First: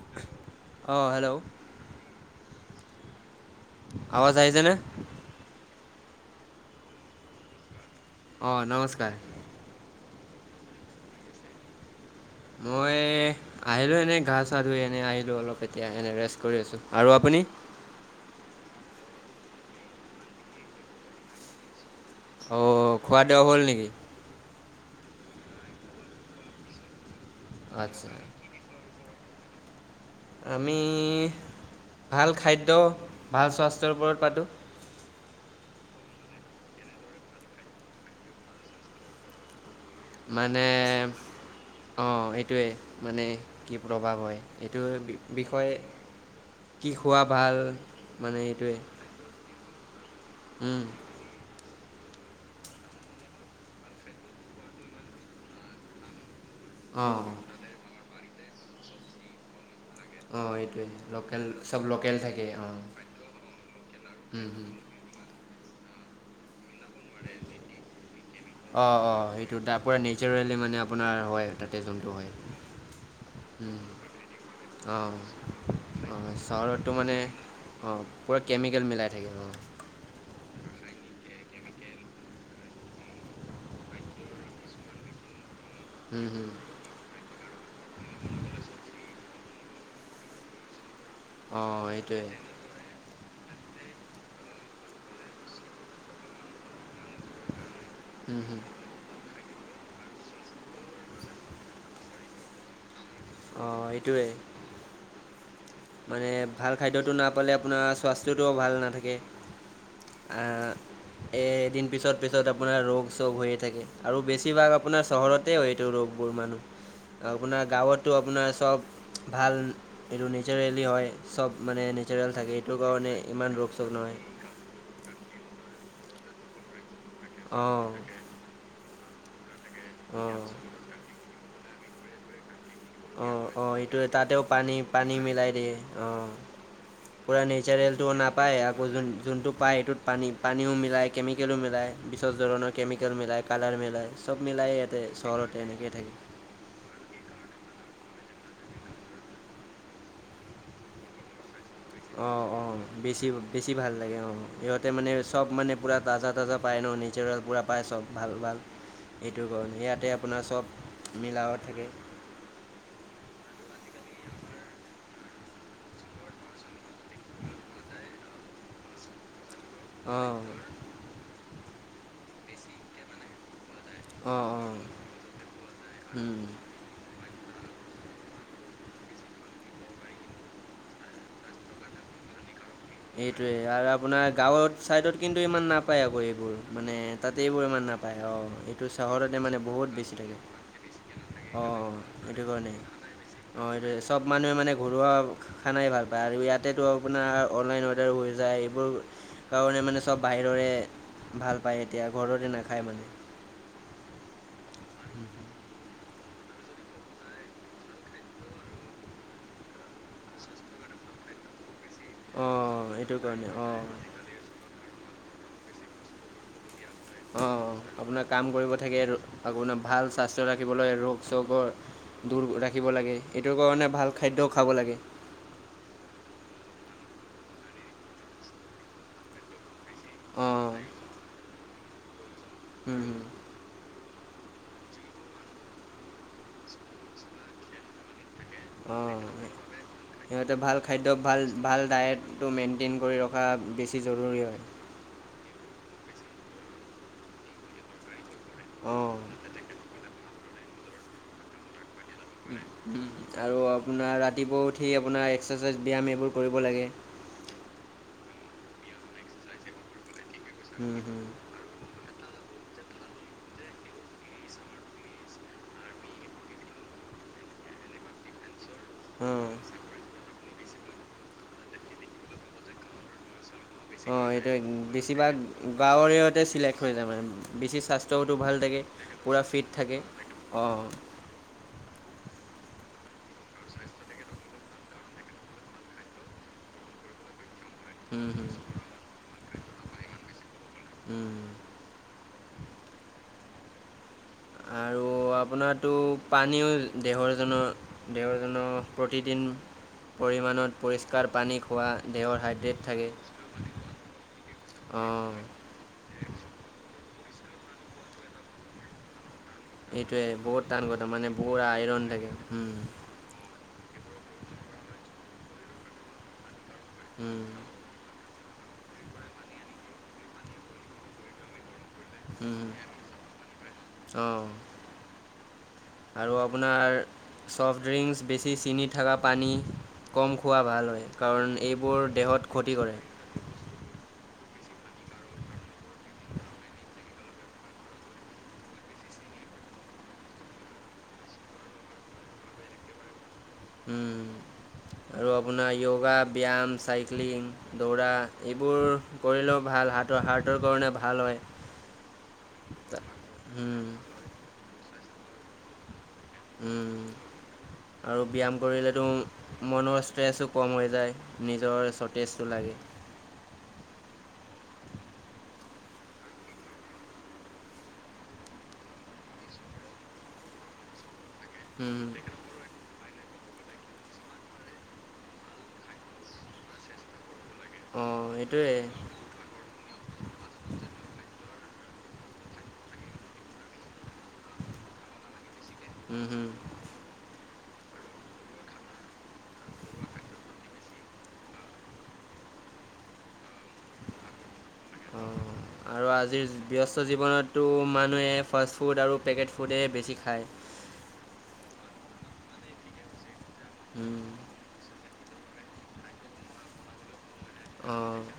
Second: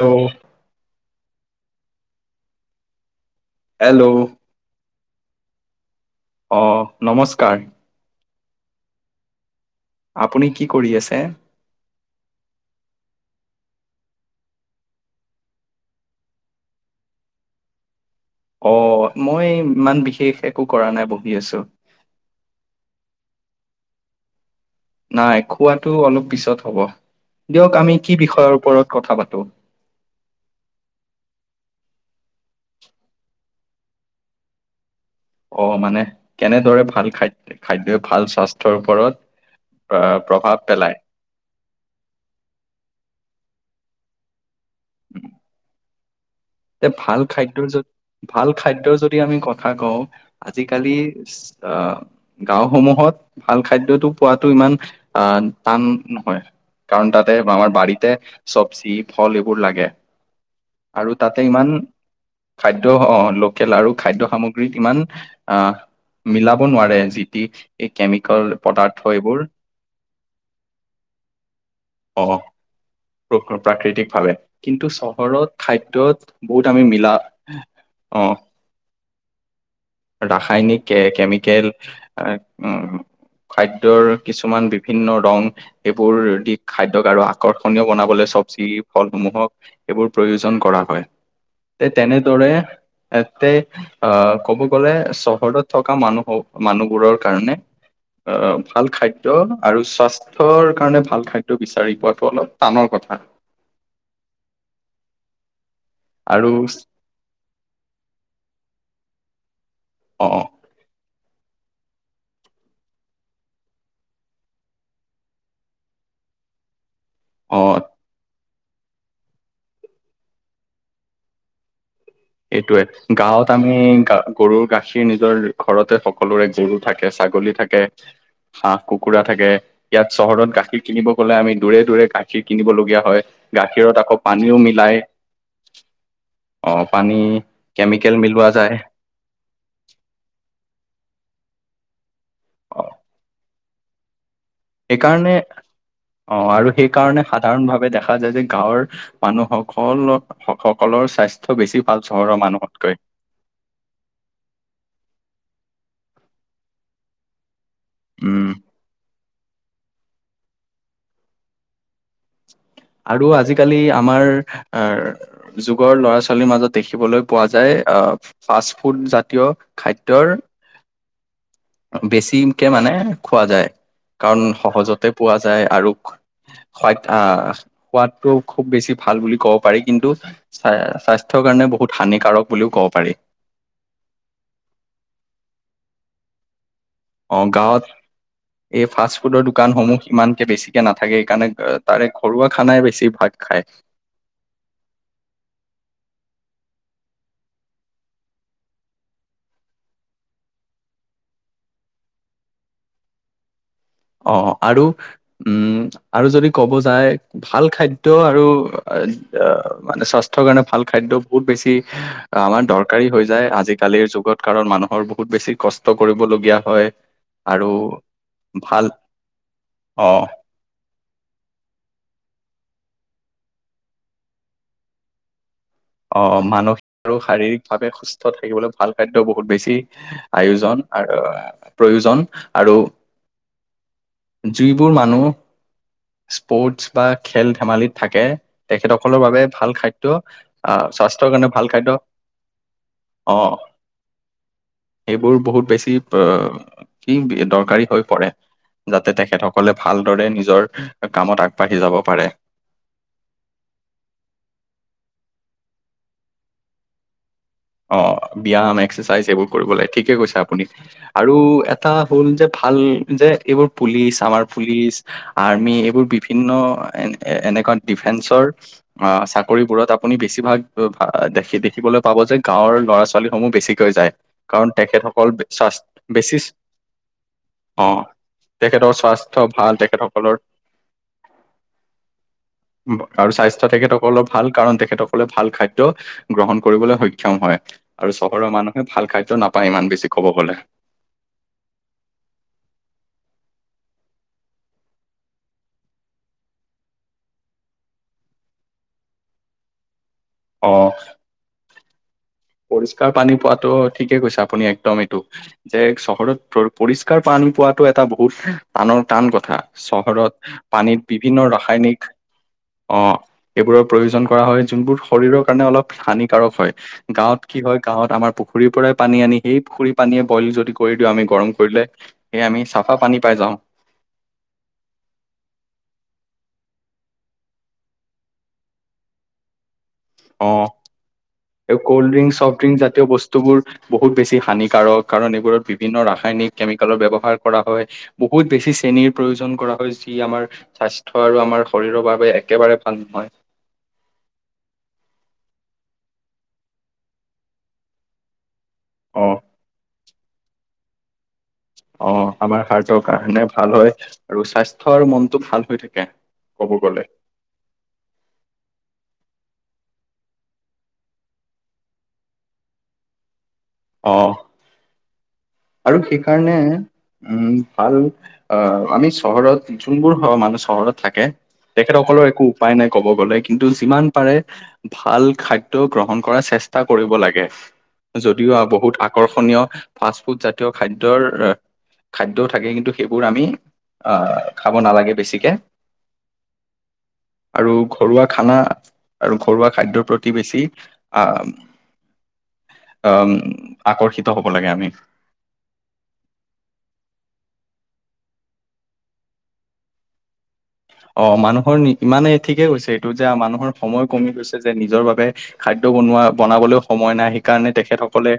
Hello অহ hello hello আৱাজ আহিছে নে অহ নমস্কাৰ অহ নমস্কাৰ আপুনি কি কৰি আছে মই আহিলো এনেই গা চা ধুই এনে আহিলো অলপ এতিয়া এনে ৰেষ্ট কৰি আছো আৰু আপুনি [unintelligible] অ মই ইমান বিশেষ একো কৰা নাই বহি আছো অ খোৱা দোৱা হল নেকি নাই খোৱাটো অলপ পিছত হ'ব দিয়ক আমি আচ্ছা কি বিষয়ৰ ওপৰত কথা পাতো আমি ভাল খাদ্য ভাল স্বাস্থ্যৰ ওপৰত পাতোঁ অ মানে কেনেদৰে ভাল খাদ খাদ্যই ভাল স্বাস্থ্যৰ ওপৰত আহ প্ৰভাৱ মানে পেলায় অঁ এইটোৱেই মানে কি প্ৰভাৱ হয় এইটো বিষয়ে এ কি খোৱা ভাল খাদ্যয়ৰ য মানে ভাল এইটোৱে খাদ্যয়ৰ যদি আমি কথা কওঁ উম আজিকালি অ গাঁওসমূহত ভাল খাদ্যতটো পোৱাটো ইমান আহ টান নহয় কাৰণ অঁ তাতে আমাৰ বাাৰতে চব্জি ফল এইবোৰ লাগে অ এইটোয়ে আৰু তাতে ইমান খাদ্য অ লোকেল আৰু খাদ্য সামগ্ৰীত অঁ ইমান অ মিলা নোৱাৰে যি টি কেমিকেল পদাৰ্থ অঁ অঁ এইবোৰ সেইটো তাৰপৰা নেচাৰেলি মানে আপোনাৰ হয় তাতে জন্তু অ হয় উম, প্ৰাকৃতিক ভাৱে কিন্তু অঁ চহৰত খাদ্য অঁ বহুত আমি চহৰততো মিলা মানে অঁ অ পূৰা কেমিকেল মিলাই থাকিব ৰাসায়নিক কেমিকেল উম খাদ্যৰ কিছুমান বিভিন্ন ৰং এইবোৰ হুম হুম দিশ খাদ্যক আৰু আকৰ্ষণীয় বনাবলৈ চব্জি ফলসমূহক এইবোৰ প্ৰয়োজন কৰা অঁ হয় এইটোৱে তেনেদৰে এ অ ক'ব গ'লে চহৰত থকা মানুহ মানুহ বোৰৰ কাৰণে অ হুম হুম ভাল খাদ্য খাদ্য আৰু স্বাস্থ্যৰ কাৰণে ভাল খাদ্য বিচাৰি পোৱাটো অলপ টানৰ কথা অ এইটোৱেই মানে আৰু ভাল খাদ্যটো নাপালে আপোনাৰ স্বাস্থ্যটো ভাল নাথাকে অ আ এ এদিন পিছত পিছত আপোনাৰ ৰোগ চোগ হৈয়ে থাকে আৰু বেছিভাগ আপোনাৰ চহৰতেও এইটো ৰোগ পৰমাণু আৰু অ আপোনাৰ গাঁৱতো আপোনাৰ চব ভাল এইটো নেচাৰেলি হয় চব মানে নেচাৰেল থাকে এইটোৰ এইটোয়ে কাৰণে গাঁৱত ইমান ৰোগ আমি চোগ গ নহয় গৰুৰ গাখীৰ নিজৰ ঘৰতে সকলোৰে গৰু থাকে ছাগলী থাকে অঁ হাঁহ কুকুৰা থাকে ইয়াত অঁ চহৰত গাখীৰ কিনিব গলে আমি দূৰে দূৰে গাখি অ অ এটোৱে তাতেও পানী মিলাই পানী মিলাই দিয়ে অ আহ পানী পুৰা নেচাৰেলটো কেমিকেল মিলোৱা নাপায় যায় আকৌ যোনটো পায় সেইটোত পানী পানীও মিলাই কেমিকেলো মিলাই বিষেক ধৰণৰ অ কেমিকেল মিলাই কালাৰ মিলাই চব ইয়াতে সেইকাৰণে চহৰতে এনেকৈ থাকে অ আৰু সেইকাৰণে সাধাৰণভাৱে দেখা দেখা যায় যে গাঁৱৰ মানুহসকলৰ সকলৰ স্বাস্থ্য বেছি ভাল চহৰৰ অ অ মানুহতকৈ বেছি বেছি ভাল লাগে অ সিহঁতে মানে চব মানে পুৰা তাজা তাজা পায় ন নেচাৰেল পুৰা পায় চব ভাল উম ভাল এইটো কাৰণে ইয়াতে আপোনাৰ চব মিলাবাত থাকে আৰু আজিকালি আমাৰ যুগৰ ল'ৰা ছোৱালীৰ মাজত দেখিবলৈ পোৱা যায় ফাষ্ট ফুড জাতীয় খাদ্যৰ অ বেছিকে মানে খোৱা যায় কাৰণ অঁ অঁ সহজতে পোৱা যায় আৰু উম, আ সোৱাদটোও খুব বেছি ভাল বুলি ক'ব পাৰি কিন্তু স্বাস্থ্যৰ কাৰণে বহুত হানিকাৰক বুলিও ক'ব পাৰি এইটোৱে আৰু আপোনাৰ গাঁৱৰ চাইদত কিন্তু ইমান নাপায় আকৌ এইবোৰ মানে অ তাতে এইবোৰ গাঁৱত ইমান নাপায় অ এইটো এই ফাষ্ট চহৰতে ফুডৰ মানে বহুত দোকানসমূহ বেছি থাকে ইমানকে বেছিকে নাথাকে সেইকাৰণে অ অ তাৰে সেইটো ঘৰুৱা কাৰণেই খানাই বেছি ভাগ অ খায় এইটোৱে চব মানুহে মানে ঘৰুৱা খানাই ভাল পায় আৰু ইয়াত তাতেতো আপোনাৰ অনলাইন অৰ্ডাৰ হৈ যায় এইবোৰ কাৰণে মানে চব বাহিৰৰে ভাল পায় এতিয়া ঘৰতে নাখায় মানে অ আৰু উম আৰু যদি ক'ব যায় ভাল খাদ্য আৰু মানে স্বাস্থ্যৰ কাৰণে ভাল খাদ্য বহুত বেছি আমাৰ অঁ দৰকাৰ এইটো হৈ যায় কাৰণে অঁ আজিকালিৰ যুগত কাৰণ মানুহৰ বহুত বেছি কস্ত কষ্ট কৰিবলগীয়া হয় অ আৰু আপোনাৰ কাম কৰিব ভাল থাকে আপোনাৰ ভাল অ স্বাস্থ্য ৰাখিবলৈ ৰোগ চবৰ দূৰ ৰাখিব লাগে এইটোৰ কাৰণে ভাল খাদ্যও খাব লাগে অ মানসিক আৰু শাৰীৰিক ভাৱে সুস্থ থাকিবলৈ ভাল খাদ্য বহুত বেছি অঁ আয়োজন আৰু প্ৰয়োজন আৰু হুম, হুম। যিবোৰ মানুহ স্পৰ্টছ বা খেল ধেমালিত থাকে অ তেখেতসকলৰ বাবে ভাল খাদ্য সিহতে ভাল আহ খাদ্য স্বাস্থ্যৰ ভাল কাৰণে ভাল খাদ্য ডায়েটটো মেইনটেইন কৰি ৰখা। বেছি জৰুৰী হয়। এইবোৰ বহুত বেছি। কি দৰকাৰী হৈ পৰে যাতে অঁ তেখেতসকলে ভালদৰে নিজৰ কামত আগবাঢ়ি যাব। পাৰে উম আৰু আপোনাৰ ৰাতিপুৱা উঠি আপোনাৰ এক্সাৰচাইজ ব্যায়াম এইবোৰ কৰিব লাগে অ ব্যায়াম এক্সাৰচাইজ এইবোৰ কৰিব লাগে ঠিকে কৈছে আপুনি হুম হুম আৰু এটা হল যে ভাল যে এইবোৰ পুলিচ আমাৰ পুলিচ আৰ্মি এইবোৰ বিভিন্ন। এ এনেকুৱা ডিফেন্সৰ অ অঁ চাকৰিবোৰত আপুনি বেছিভাগ দে দেখিবলৈ পাব যে গাঁৱৰ ল'ৰা ছোৱালী অ এইটো বেছিভাগ স্বাস্থ বেছি গাঁৱৰেতে চিলেক্ট হৈ যায় মান বেছি অ স্বাস্থ্য ভাল থাকে তেখেতৰ স্বাস্থ্য পুৰা ফিট ভাল থাকে তেখেতসকলৰ অ। [inaudible] আৰু স্বাস্থ্য তেখেতসকলৰ ভাল কাৰণ তেখেতসকলে ভাল খাদ্য গ্ৰহণ কৰিবলৈ সক্ষম হয়। আৰু হুম চহৰৰ হুম মানুহে ভাল খাদ্য নাপায় ইমান বেছি কব গলে। হুম আৰু আপোনাৰটো পানীও দেহৰজনৰ দেহৰজনৰ প্ৰতিদিন পৰিমাণত অ পৰিষ্কাৰ পানী খোৱা দেহৰ হাত পৰিষ্কাৰ পানী পোৱাটো ঠিকে কৈছে আপুনি একদম এইটো অঁ যে চহৰত পৰিষ্কাৰ পানী পোৱাাটো এটা বহুত টানৰ টান। এইটোৱে চহৰত বহুত টান কথা পানীত মানে বিভিন্ন বহুত আইৰণ ৰাসায়নিক থাকে হুম আহ এইবোৰৰ প্ৰয়োজন কৰা। হয় যুনবোৰ শৰীৰৰ কাৰনে অলপ হানী কাৰক হয় গাঁৱত হুম কি হয় গাৱত আমাৰ পুখুৰী পুখুুৰীৰ পৰাই পানী আনি সেই পখুৰী পানীয়ে বইল যদি কৰি দিওঁ আমি গৰম কৰিলে। সেয় আমি হুম চাফা পানী পাই যাওঁ অঁ আৰু আপোনাৰ চফ্ট ড্ৰিংকছ বেছি চিনিত থকা পানী কম অ খোৱা ভাল হয় কাৰণ এই এইবোৰ কল্ড ড্ৰিংক দেহত চফ্ট ক্ষতি ড্ৰিংক কৰে জাতীয় বস্তুবোৰ বহুত বেছি হানিক কাৰক কাৰণ এইবোৰত বিভিন্ন ৰাসায়নিক কেমিকেলৰ ব্যৱহাৰ কৰা হয় বহুত বেছি চেনীৰ প্ৰয়োজন কৰা। যি আমাৰ স্বাস্থ্য আৰু আমাৰ শৰীৰৰ বাবে একেবাৰে ভাল নহয়। উ আৰু আপোনাৰ য়োগা ব্যায়াম চাইক্লিং দৌৰা এইবোৰ অ কৰিলেও ভাল হাৰ্টৰ হাৰ্টৰ কাৰণে ভাল হয়। অ আমাৰ হাৰ্টৰ তা- কাৰণে ভাল উম, হয় আৰু স্বাস্থ্য আৰু মনটো ভাল হৈ থাকে ক'ব গ'লে আৰু ব্যায়াম কৰিলেতো মনৰ ষ্ট্ৰেছো কম হৈ যায় নিজৰ সতেজটো লাগে। অ আৰু সেইকাৰণে উম ভাল আহ আমি চহৰত যোনবোৰ হ মানুহ চহৰত থাকে। উম, তেখেতসকলৰ একো উপায় নাই। ক'ব গ'লে কিন্তু যিমান পাৰে ভাল খাদ্যয় গ্ৰহণ কৰাৰ চেষ্টা কৰিব লাগে। অঁ যদিও আৰু সেইটোৱে বহুত আকৰ্ষণীয় ফ খাদ্যৰ খাদ্যও থাকে কিন্তু সেইবোৰ আমি আহ খাব নালাগে বেছিকে। উম, হুম। আৰু ঘৰুৱা খানা আৰু ঘৰুৱা খাদ্যৰ প্ৰতি বেছি আহ উম আকৰ্ষিত হ'ব লাগে আমি। অ' আৰু আজিৰ ব্যস্ত জীৱনততো মানুহে ফাষ্ট ফুড আৰু পেকেট ফুডেই বেছি খায়। অ মানুহৰ ইমানে ঠিকে গৈছে এইটো যে মানুহৰ সময় কমি গৈছে যে নিজৰ বাবে। খাদ্য বনোৱা বনাবলৈও সময় নাই সেইকাৰণে অ' তেখেতসকলে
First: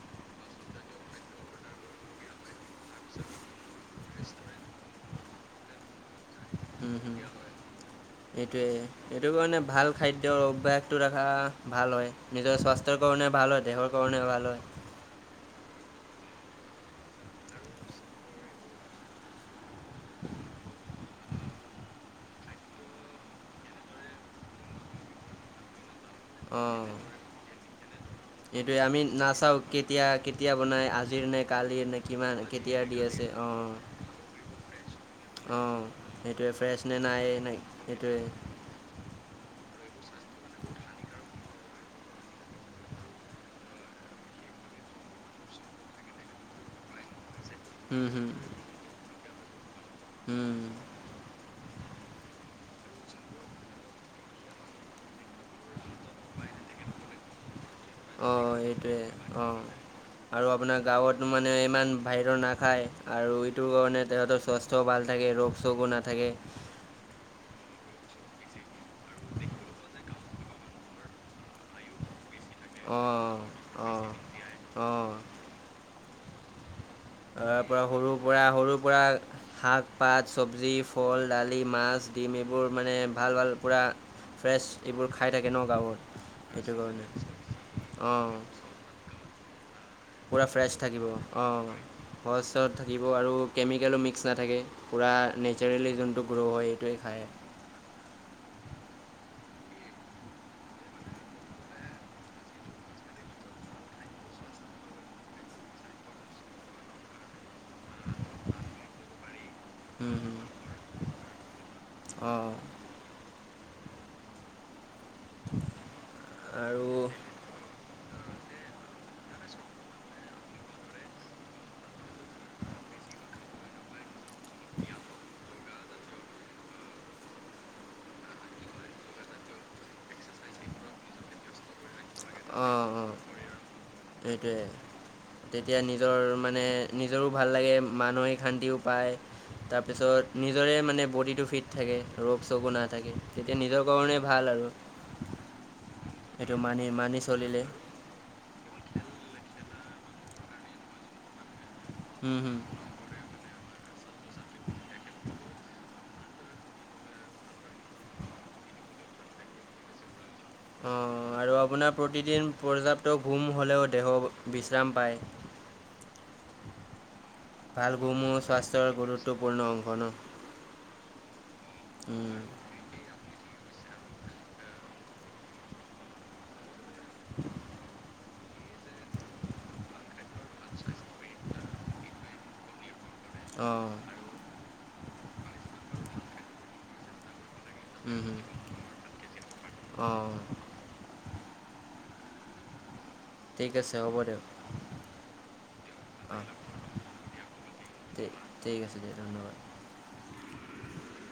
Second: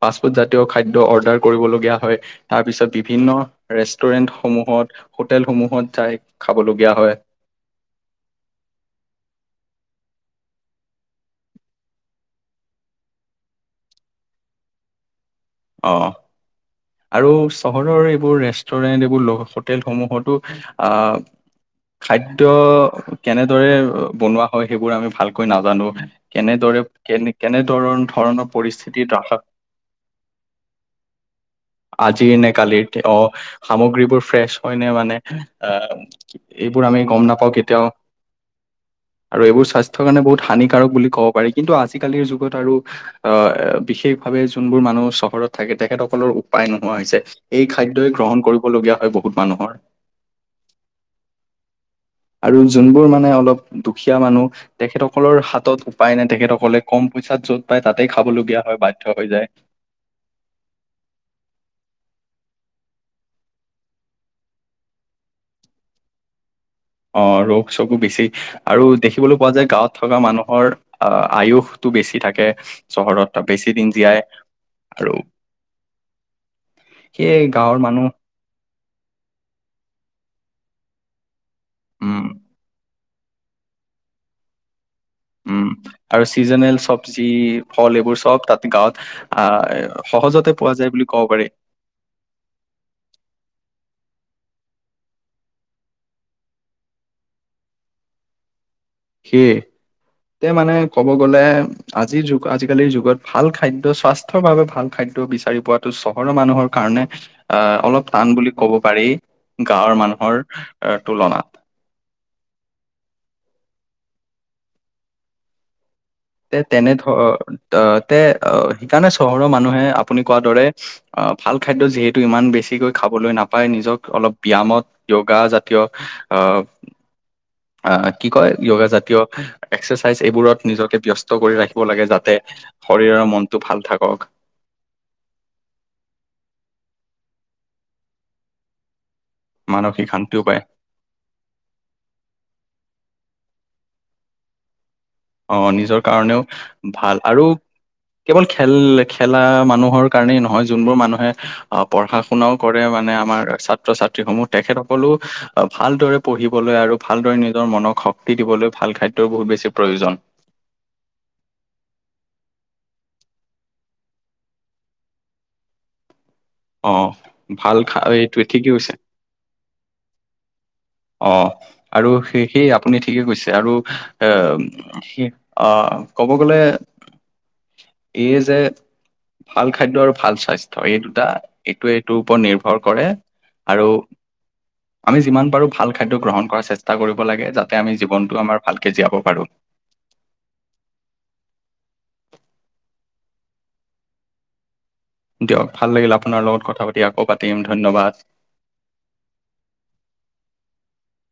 ফাষ্টফুড জাতীয় খাদ্য অৰ্ডাৰ কৰিবলগীয়া হয়। তাৰপিছত বিভিন্ন ৰেষ্টুৰেন্ট সমূহত হোটেলসমূহত যাই খাবলগীয়া উম হম হয় এইটোৱে এইটো কাৰণে ভাল খাদ্যৰ অভ্যাসটো ৰখা ভাল হয় নিজৰ স্বাস্থ্যৰ কাৰণে ভাল হয় দেহৰ কাৰণে ভাল হয়। [unintelligible] অ আৰু চহৰৰ এইবোৰ ৰেষ্টুৰেণ্ট এইবোৰ হোটেলসমূহতো আহ খাদ্য কেনেদৰে বনোৱা হয় সেইবোৰ আমি ভালকৈ নাজানো। কেনেদৰে অঁ কেনে কেনেদৰ ধৰণৰ এইটোৱে আমি পৰিস্থিতিত ৰাখা নাচাওঁ কেতিয়া কেতিয়া বনাই আজিৰ নে কালিৰ নে কিমান আজিৰ নে কেতিয়া দি কালিৰ অ আছে অঁ সামগ্ৰীবোৰ ফ্ৰেছ হয় নে মানে। অঁ আহ সেইটোৱে এইবোৰ ফ্ৰেছ আমি নে গম নাই নাপাওঁ নাই কেতিয়াও সেইটোৱে আৰু এইবোৰ স্বাস্থ্য কাৰণে বহুত হানিকাৰক বুলি কয়। কব পাৰি কিন্তু আজি কালিৰ যুগত আৰু অ বিশেষ ভাৱে জোনবোৰ মানুহ চফ ঘৰত থাকে তেখেতসকলৰ উপায় নোহোৱা হৈছে, এই খাদ্য গ্ৰহণ কৰিবলগীয়া হয় বহুত মানুহৰ হম আৰু যোনবোৰ মানে অলপ দুখীয়া মানুহ তেখেতসকলৰ হাতত পায় নে তেখেতসকলে কম পইচাত য'ত পায় তাতেই অঁ খাবলগীয়া হয় বাধ্য হৈ এইটোৱে যায়। অঁ আৰু আপোনাৰ গাঁৱত মানে ইমান বাহিৰৰ না খায় আৰু এইটোৰ কাৰণে তেহাঁতৰ স্বাস্থ্যও ভাল থাকে ৰোগ চোগো নাথাকে। অ ৰোগ চোগো বেছি আৰু দেখিবলৈ পোৱা যায় গাঁৱত থকা মানুহৰ আহ আয়ুস টো বেছি থাকে চহৰত বেছি অঁ দিন অঁ জীয়াই অঁ আৰু সেয়ে তাৰ গাঁৱৰ পৰা মানুহ সৰুৰ পৰা সৰুৰ পৰা শাক পাত চবজি ফল দালি মাছ উম ডিম এইবোৰ মানে ভাল ভাল পূৰা ফ্ৰেছ এইবোৰ খাই থাকে উম ন গাঁৱত আৰু সেইটো চিজনেল কাৰণে চবজি ফল এইবোৰ অঁ চব তাত গাঁৱত আহ পূৰা সহজতে পোৱা ফ্ৰেছ যায় বুলি থাকিব ক'ব পাৰি অঁ সহজ থাকিব, আৰু কেমিকেলো মিক্স, নাথাকে পূৰা নেচাৰেলি যোনটো গ্ৰ' হয় সেইটোৱে খায়। সেয়ে তে মানে ক'ব গলে আজিৰ যুগ আজিকালিৰ যুগত ভাল খাদ্য স্বাস্থ্যৰ বাবে ভাল খাদ্য। খাদ বিচাৰি পোৱাাতটো চহৰৰ মানুহৰ কাৰণে আহ অলপ টান বুলি কব পাৰি। গাঁৱৰ হুম হুম মানুহৰ তুলনাত, অঁ তে আৰু তেনে, া সেইকাৰণে চহৰৰ মানুহে আপুনি কোৱাৰ দৰে ভাল খাদ্য যিহেতু ইমান বেছিকৈ খাব, নাপ নিজ অলপ ব্যায়ামত য়গা জাতীয়, আহ কি কয় য়োগা জাতীয় এক্সাৰচাইজ এইবোৰত নিজকে ব্যস্ত কৰি ৰাখিব লাগে। যাতে অঁ অঁ শৰীৰৰ মনটো ভাল থাকক সেইটোৱে তেতিয়া নিজৰ মানে নিজৰো ভাল লাগে মানসিক শান্তিও পায়। মানসিক শান্তিও তাৰপিছত পায় নিজৰে মানে বডিটো ফিট থাকে ৰোগ চোগো নাথাকে। তেতিয়া নিজৰ কাৰণে ভাল, আৰু অ নিজৰ কাৰণেও সেইটো মানি ভাল মানি আৰু চলিলে কেৱল খেল খেলা মানুহৰ কাৰনেই নহয় যোনবোৰ মানুহে আহ পঢ়া হুম শুনাও হুম কৰে, মানে আমাৰাত ছাত্ৰ ছাত্ৰীসমূহ তেখেতসকো ভালদৰে পঢ়িবলৈ আৰু ভালদৰে নিজৰ মনক শক্তি দিবলৈ ভ ভাল খাদ্য বহুত বেছি প্ৰয়োজন। অ আৰু আপোনাৰ প্ৰতিদিন পৰ্যাপ্ত ঘুম হ'লেও দেহ বিশ্ৰাম পায়। আহ। ভালগুমো স্বাস্থ্যৰ গুৰুত্বপূৰ্ণ অংশ ন। অ আৰু উম, স সেই আপুনি ঠিকে কৈছে, আৰু এ আহ ক'ব গ'লে, এই যে ভাল খাদ্য আৰু ভাল স্বাস্থ্য এই দুটা এইটোৱে এইটোৰ ওপৰত নিৰ্ভৰ কৰে। আহ আৰু আমি যিমান পাৰো ভাল খাদ্য গ্ৰহণ কৰাৰ চেষ্টা কৰিব লাগে য। আমি হুম হুম জীৱনটো আমাৰ ভালকে জীয়াব পাৰো। অঁ ঠিক আছে হ'ব দিয়ক। দিয়ক ভাল লাগিল আপোনাৰ অঁ লগত কথা পাতি আকৌ পাতিম ধন্যবাদ। [inaudible]